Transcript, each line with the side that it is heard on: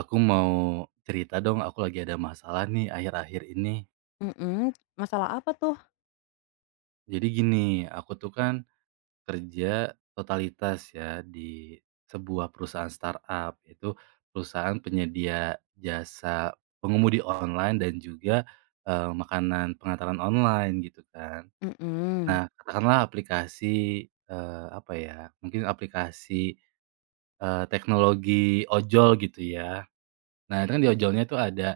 right: Aku mau cerita dong, aku lagi ada masalah nih akhir-akhir ini.
left: Mhm, masalah apa tuh?
right: Jadi gini, aku tuh kan kerja totalitas ya di sebuah perusahaan startup, itu perusahaan penyedia jasa pengemudi online dan juga makanan pengantaran online gitu kan.
left: Mhm.
right: Nah, katakanlah aplikasi apa ya? Mungkin aplikasi teknologi ojol gitu ya. Nah, itu kan di ojolnya tuh ada,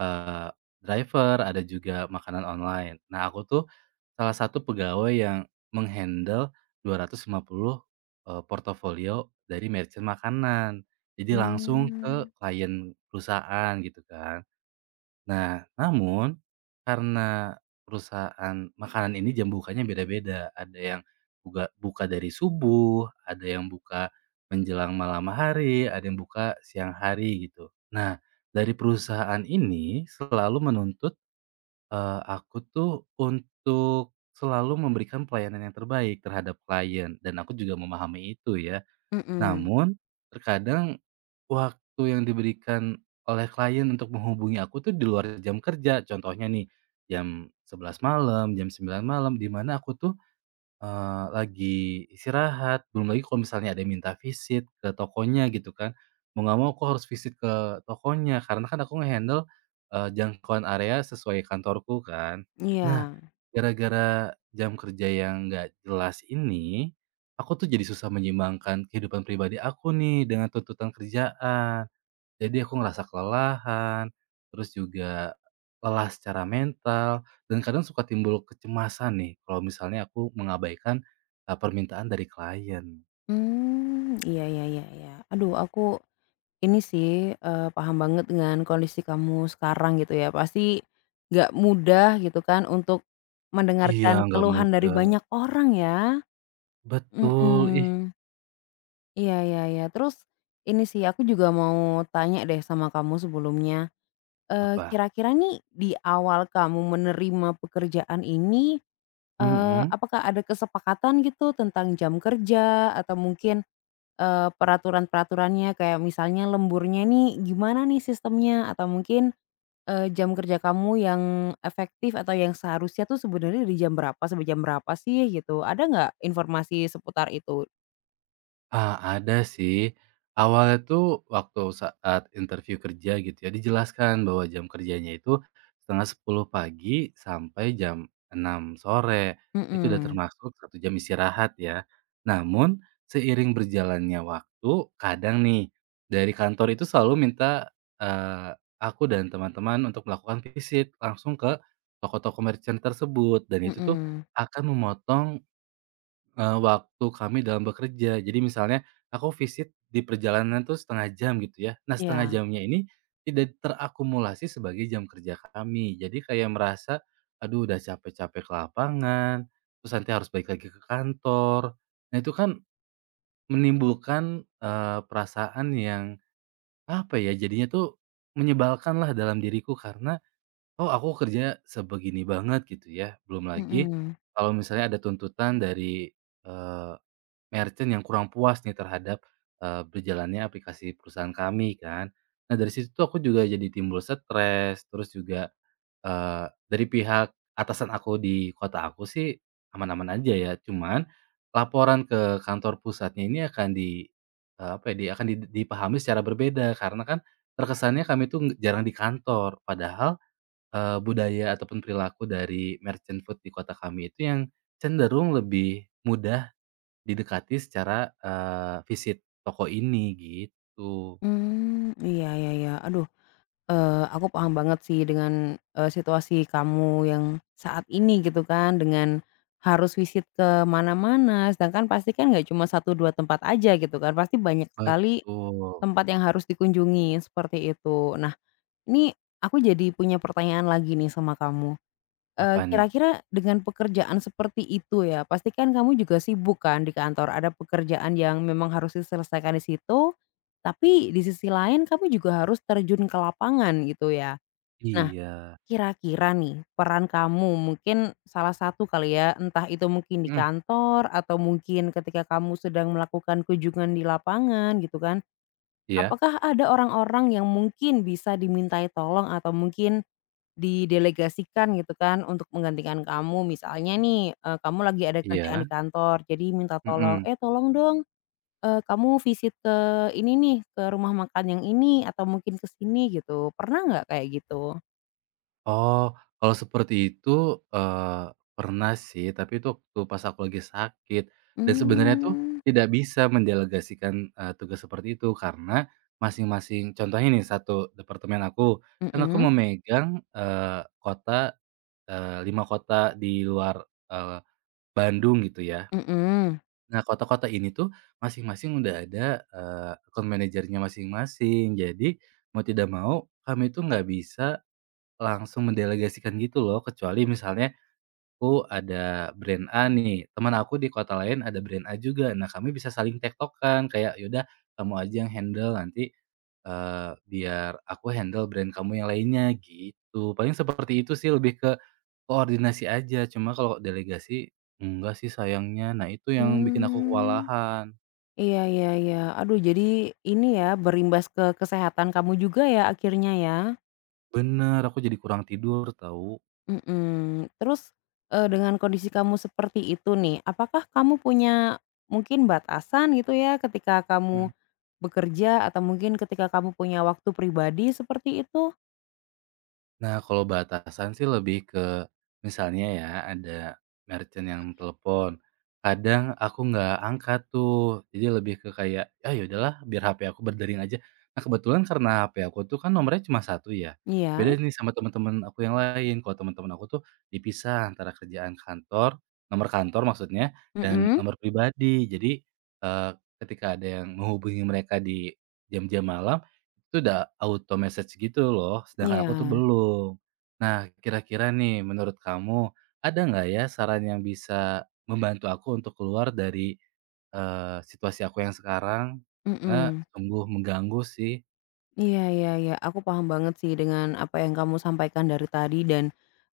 right: eee, driver, ada juga makanan online. Nah, aku tuh salah satu pegawai yang meng-handle 250, portofolio dari merchant makanan. Jadi langsung ke
left: Mmm.
right: klien perusahaan gitu kan. Nah, namun karena perusahaan makanan ini jam bukanya beda-beda, ada yang buka buka dari subuh, ada yang buka menjelang malam hari, ada yang buka siang hari gitu. Nah, dari perusahaan ini selalu menuntut, aku tuh untuk selalu memberikan pelayanan yang terbaik terhadap klien dan aku juga memahami itu ya.
left: Mhm.
right: Namun terkadang waktu yang diberikan oleh klien untuk menghubungi aku tuh di luar jam kerja. Contohnya nih, jam 11 malam, jam 9 malam, di mana aku tuh lagi istirahat, belum lagi kalau misalnya ada yang minta visit ke tokonya gitu kan, mau nggak mau aku harus visit ke tokonya karena kan aku nge-handle, jangkauan area sesuai kantorku kan. Nah,
left: Iya.
right: gara-gara jam kerja yang nggak jelas ini, aku tuh jadi susah menyimbangkan kehidupan pribadi aku nih dengan tuntutan kerjaan. Jadi aku ngerasa kelelahan, terus juga lelah secara mental, dan kadang suka timbul kecemasan nih kalau misalnya aku mengabaikan, permintaan dari klien.
left: Mmm. Iya, iya, iya, iya. Aduh, aku ini sih, paham banget dengan kondisi kamu sekarang gitu ya. Pasti nggak mudah gitu kan untuk
right: Iya,
left: mendengarkan
right: nggak
left: keluhan dari
right: mudah.
left: banyak orang ya.
right: Betul, ih.
left: Mhm. Iya, iya, iya. Terus ini sih aku juga mau tanya deh sama kamu sebelumnya,
right: Apa?
left: kira-kira nih di awal kamu menerima pekerjaan ini,
right: Mhm.
left: apakah ada kesepakatan gitu tentang jam kerja atau mungkin peraturan-peraturannya kayak misalnya lemburnya nih gimana nih sistemnya, atau mungkin jam kerja kamu yang efektif atau yang seharusnya tuh sebenarnya di jam berapa sampai jam berapa sih gitu, ada nggak informasi seputar itu?
right: Ah, ada sih. Awalnya tuh waktu saat interview kerja gitu ya, dijelaskan bahwa jam kerjanya itu setengah 10 pagi sampai jam 6 sore. Itu udah
left: Mhm.
right: termasuk 1 jam istirahat ya. Namun seiring berjalannya waktu, kadang nih dari kantor itu selalu minta aku dan teman-teman untuk melakukan visit langsung ke toko-toko merchant tersebut. Dan itu tuh
left: Mhm.
right: akan memotong waktu kami dalam bekerja. Jadi misalnya aku visit di perjalanan tuh setengah jam gitu ya. Nah setengah
left: Iya.
right: jamnya ini tidak terakumulasi sebagai jam kerja kami. Jadi kayak merasa, aduh udah capek-capek ke lapangan, terus nanti harus balik lagi ke kantor. Nah itu kan menimbulkan, perasaan yang apa ya, jadinya tuh menyebalkan lah dalam diriku karena, "Oh aku kerja sebegini banget," gitu ya. Belum lagi
left: Mhm.
right: kalau misalnya ada tuntutan dari, eh, merchant yang kurang puas nih terhadap, berjalannya aplikasi perusahaan kami kan. Nah dari situ tuh aku juga jadi timbul stres, terus juga, dari pihak atasan aku di kota aku sih aman-aman aja ya, cuman laporan ke kantor pusatnya ini akan apa ya, di akan di dipahami secara berbeda karena kan terkesannya kami tuh jarang di kantor, padahal, budaya ataupun perilaku dari merchant food di kota kami itu yang cenderung lebih mudah didekati secara, visit toko ini gitu.
left: Mmm. Iya, iya, iya. Aduh, aku paham banget sih dengan situasi kamu yang saat ini gitu kan, dengan harus visit ke mana-mana, sedangkan pasti kan nggak cuma satu 2 tempat aja gitu kan, pasti banyak sekali
right: Betul.
left: tempat yang harus dikunjungi, seperti itu. Nah, ini aku jadi punya pertanyaan lagi nih sama kamu,
right: Apa nih?
left: kira-kira dengan pekerjaan seperti itu ya, pasti kan kamu juga sibuk kan di kantor, ada pekerjaan yang memang harus diselesaikan di situ, tapi di sisi lain kamu juga harus terjun ke lapangan gitu ya. Nah,
right: Iya.
left: kira-kira nih peran kamu mungkin salah satu kali ya, entah itu mungkin di
right: Mhm,
left: kantor atau mungkin ketika kamu sedang melakukan kunjungan di lapangan gitu kan.
right: iya,
left: Apakah ada orang-orang yang mungkin bisa dimintai tolong atau mungkin didelegasikan gitu kan untuk menggantikan kamu? Misalnya nih, kamu lagi ada kerjaan
right: iya,
left: di kantor jadi minta tolong,
right: mhm.
left: "Eh, tolong dong, kamu visit ke ini nih, ke rumah makan yang ini atau mungkin ke sini," gitu. Pernah nggak kayak gitu?
right: Oh, kalau seperti itu, eee, pernah sih, tapi itu waktu pas aku lagi sakit dan sebenarnya tuh
left: Mmm.
right: tidak bisa mendelegasikan, tugas seperti itu karena masing-masing contohnya nih, satu departemen aku, kan aku
left: Mhm,
right: memegang, eee, kota, 5 kota di luar, eee, Bandung gitu ya.
left: mhm.
right: Nah, kota-kota ini tuh masing-masing udah ada, account manajernya masing-masing. Jadi, mau tidak mau kami tuh nggak bisa langsung mendelegasikan gitu loh, kecuali misalnya, oh ada brand A nih, teman aku di kota lain ada brand A juga. Nah, kami bisa saling tek kayak, "Yaudah kamu aja yang handle nanti, biar aku handle brand kamu yang lainnya," gitu. Paling seperti itu sih, lebih ke koordinasi aja. Cuma kalau delegasi, enggak sih sayangnya. Nah, itu yang bikin aku
left: Mmm.
right: kewalahan.
left: Iya, iya, iya. Aduh, jadi ini ya berimbas ke kesehatan kamu juga ya akhirnya ya?
right: Bener, aku jadi kurang tidur tahu.
left: Mhm. Terus, dengan kondisi kamu seperti itu nih, apakah kamu punya mungkin batasan gitu ya ketika kamu
right: Mmm.
left: bekerja atau mungkin ketika kamu punya waktu pribadi seperti itu?
right: Nah, kalau batasan sih lebih ke misalnya ya ada merchant yang telepon, kadang aku nggak angkat tuh, jadi lebih ke kayak, "Ah, ya udahlah biar HP aku berdering aja." Nah, kebetulan karena HP aku tuh kan nomornya cuma satu ya, beda
left: Iya.
right: nih sama teman-teman aku yang lain. Kalau teman-teman aku tuh dipisah antara kerjaan kantor nomor kantor maksudnya, dan
left: Mhm.
right: nomor pribadi. Jadi, eee, ketika ada yang menghubungi mereka di jam-jam malam, itu udah auto message gitu loh, sedangkan aku tuh
left: Iya.
right: belum. Nah, kira-kira nih menurut kamu ada nggak ya saran yang bisa membantu aku untuk keluar dari, situasi aku yang sekarang? Karena
left: Mhm.
right: sungguh mengganggu sih.
left: Iya, iya, iya, aku paham banget sih dengan apa yang kamu sampaikan dari tadi dan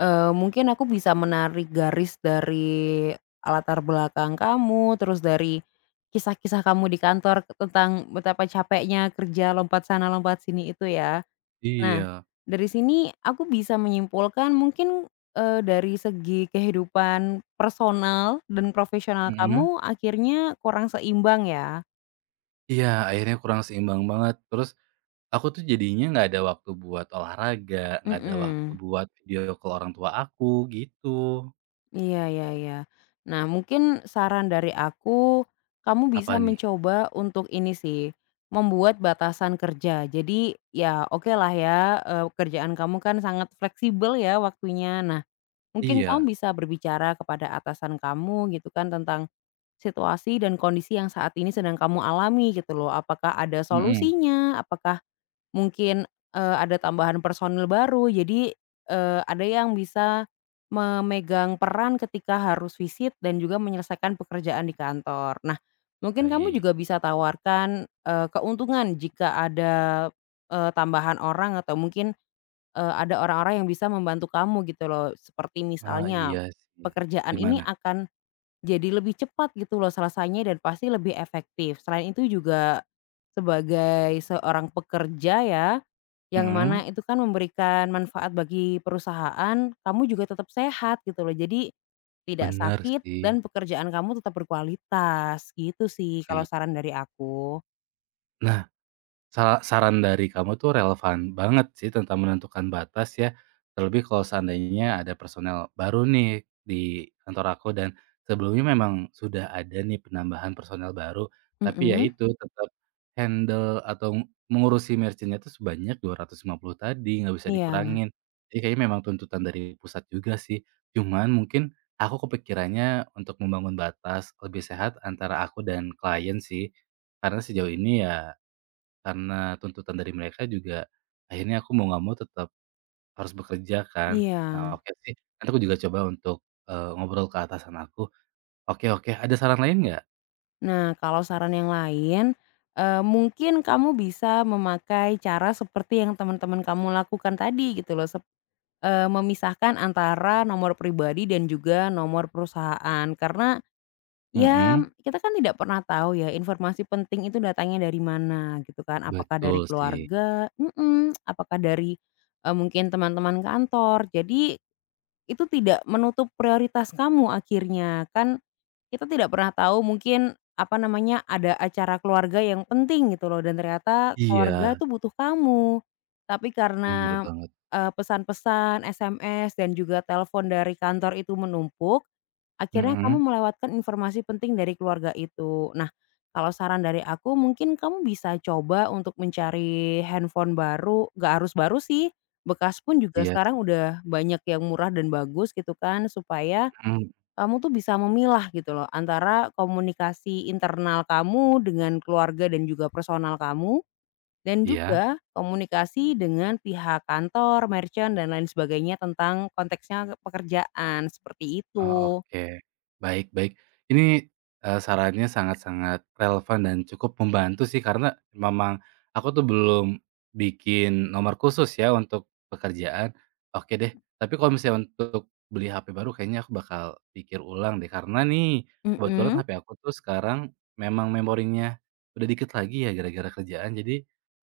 left: mungkin aku bisa menarik garis dari latar belakang kamu, terus dari kisah-kisah kamu di kantor tentang betapa capeknya kerja lompat sana lompat sini itu ya. Nah,
right: Iya.
left: dari sini aku bisa menyimpulkan mungkin dari segi kehidupan personal dan profesional
right: Mhm.
left: kamu akhirnya kurang seimbang ya?
right: Iya, akhirnya kurang seimbang banget. Terus aku tuh jadinya nggak ada waktu buat olahraga, nggak ada waktu
left: Mhm.
right: buat video call orang tua aku, gitu.
left: Iya, iya, iya. Nah, mungkin saran dari aku, kamu
right: Apa
left: bisa
right: nih?
left: mencoba untuk ini sih, membuat batasan kerja. Jadi, ya oke lah ya, kerjaan kamu kan sangat fleksibel ya waktunya. Nah, mungkin kamu
right: Iya.
left: bisa berbicara kepada atasan kamu gitu kan tentang situasi dan kondisi yang saat ini sedang kamu alami gitu loh. Apakah ada
right: Mhm.
left: solusinya? Apakah mungkin ada tambahan personil baru jadi ada yang bisa memegang peran ketika harus visit dan juga menyelesaikan pekerjaan di kantor. Nah, mungkin kamu
right: Baik.
left: juga bisa tawarkan keuntungan jika ada tambahan orang atau mungkin ada orang-orang yang bisa membantu kamu gitu loh. Seperti
right: Ah,
left: misalnya,
right: iya sih.
left: pekerjaan ini
right: Gimana?
left: akan jadi lebih cepat gitu loh selesainya dan pasti lebih efektif. Selain itu juga, sebagai seorang pekerja ya yang mana
right: Mhm,
left: itu kan memberikan manfaat bagi perusahaan, kamu juga tetap sehat gitu loh. Jadi tidak
right: bener
left: sakit
right: sih,
left: dan pekerjaan kamu tetap berkualitas, gitu sih kalau
right: iy
left: saran dari aku.
right: nah, Saran dari kamu tuh relevan banget sih tentang menentukan batas ya, terlebih kalau seandainya ada personel baru nih di kantor aku dan sebelumnya memang sudah ada nih penambahan personel baru, tapi ya
left: Mhm.
right: itu tetap handle atau mengurusi merchant-nya itu sebanyak 250 tadi, nggak bisa
left: Iya,
right: dikurangin. Jadi kayaknya memang tuntutan dari pusat juga sih, cuman mungkin aku kepikirannya untuk membangun batas lebih sehat antara aku dan klien sih. Karena sejauh ini ya karena tuntutan dari mereka juga, akhirnya aku mau nggak mau tetap harus bekerja kan.
left: iya.
right: Nah, oke sih, nanti aku juga coba untuk, ngobrol ke atasan aku. Oke, oke, ada saran lain nggak?
left: Nah, kalau saran yang lain, mungkin kamu bisa memakai cara seperti yang teman-teman kamu lakukan tadi gitu loh, memisahkan antara nomor pribadi dan juga nomor perusahaan. Karena ya,
right: Mhm,
left: kita kan tidak pernah tahu ya informasi penting itu datangnya dari mana gitu kan, apakah dari
right: betul sih.
left: keluarga, mhm, apakah dari mungkin teman-teman kantor. Jadi itu tidak menutup prioritas kamu akhirnya. Kan kita tidak pernah tahu mungkin, apa namanya, ada acara keluarga yang penting gitu loh dan ternyata keluarga
right: Iya,
left: tuh butuh kamu. Tapi
right: bener
left: karena
right: banget.
left: pesan-pesan, SMS, dan juga telepon dari kantor itu menumpuk, akhirnya kamu
right: Mhm,
left: melewatkan informasi penting dari keluarga itu. Nah, kalau saran dari aku mungkin kamu bisa coba untuk mencari handphone baru, nggak harus baru sih, bekas pun juga
right: iya,
left: sekarang udah banyak yang murah dan bagus gitu kan, supaya
right: mhm,
left: kamu tuh bisa memilah gitu loh antara komunikasi internal kamu dengan keluarga dan juga personal kamu, dan
right: iya.
left: juga komunikasi dengan pihak kantor, merchant, dan lain sebagainya tentang konteksnya pekerjaan, seperti
right: Oh,
left: itu.
right: oke. Baik, baik. Ini, sarannya sangat-sangat relevan dan cukup membantu sih karena memang aku tuh belum bikin nomor khusus ya untuk pekerjaan. Oke deh, tapi kalau misalnya untuk beli HP baru kayaknya aku bakal pikir ulang deh karena nih kebetulan
left: Mhm.
right: HP aku tuh sekarang memang memorinya udah dikit lagi ya gara-gara kerjaan. Jadi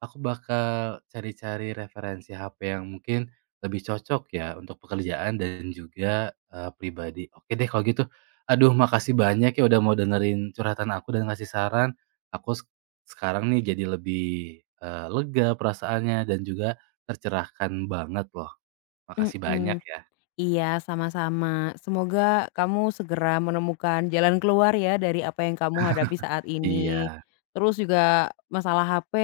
right: aku bakal cari-cari referensi HP yang mungkin lebih cocok ya untuk pekerjaan dan juga, pribadi. Oke deh kalau gitu. Aduh makasih banyak ya udah mau dengerin curhatan aku dan ngasih saran. Aku sekarang nih jadi lebih, lega perasaannya dan juga tercerahkan banget loh. Makasih banyak
left: Mhm,
right: ya.
left: iya sama-sama. Semoga kamu segera menemukan jalan keluar ya dari apa yang kamu hadapi saat ini.
right: Iya.
left: Terus juga masalah HP,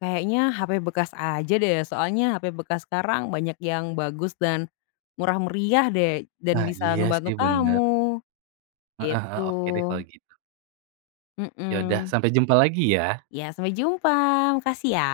left: kayaknya HP bekas aja deh, soalnya HP bekas sekarang banyak yang bagus dan murah meriah deh dan
right: Nah
left: bisa
right: iya
left: ngebantu
right: sih bener.
left: kamu,
right: Heeh, heeh.
left: gitu.
right: Oke deh kalau gitu. Yaudah
left: Mhm.
right: sampai jumpa lagi ya.
left: Ya sampai jumpa, makasih ya.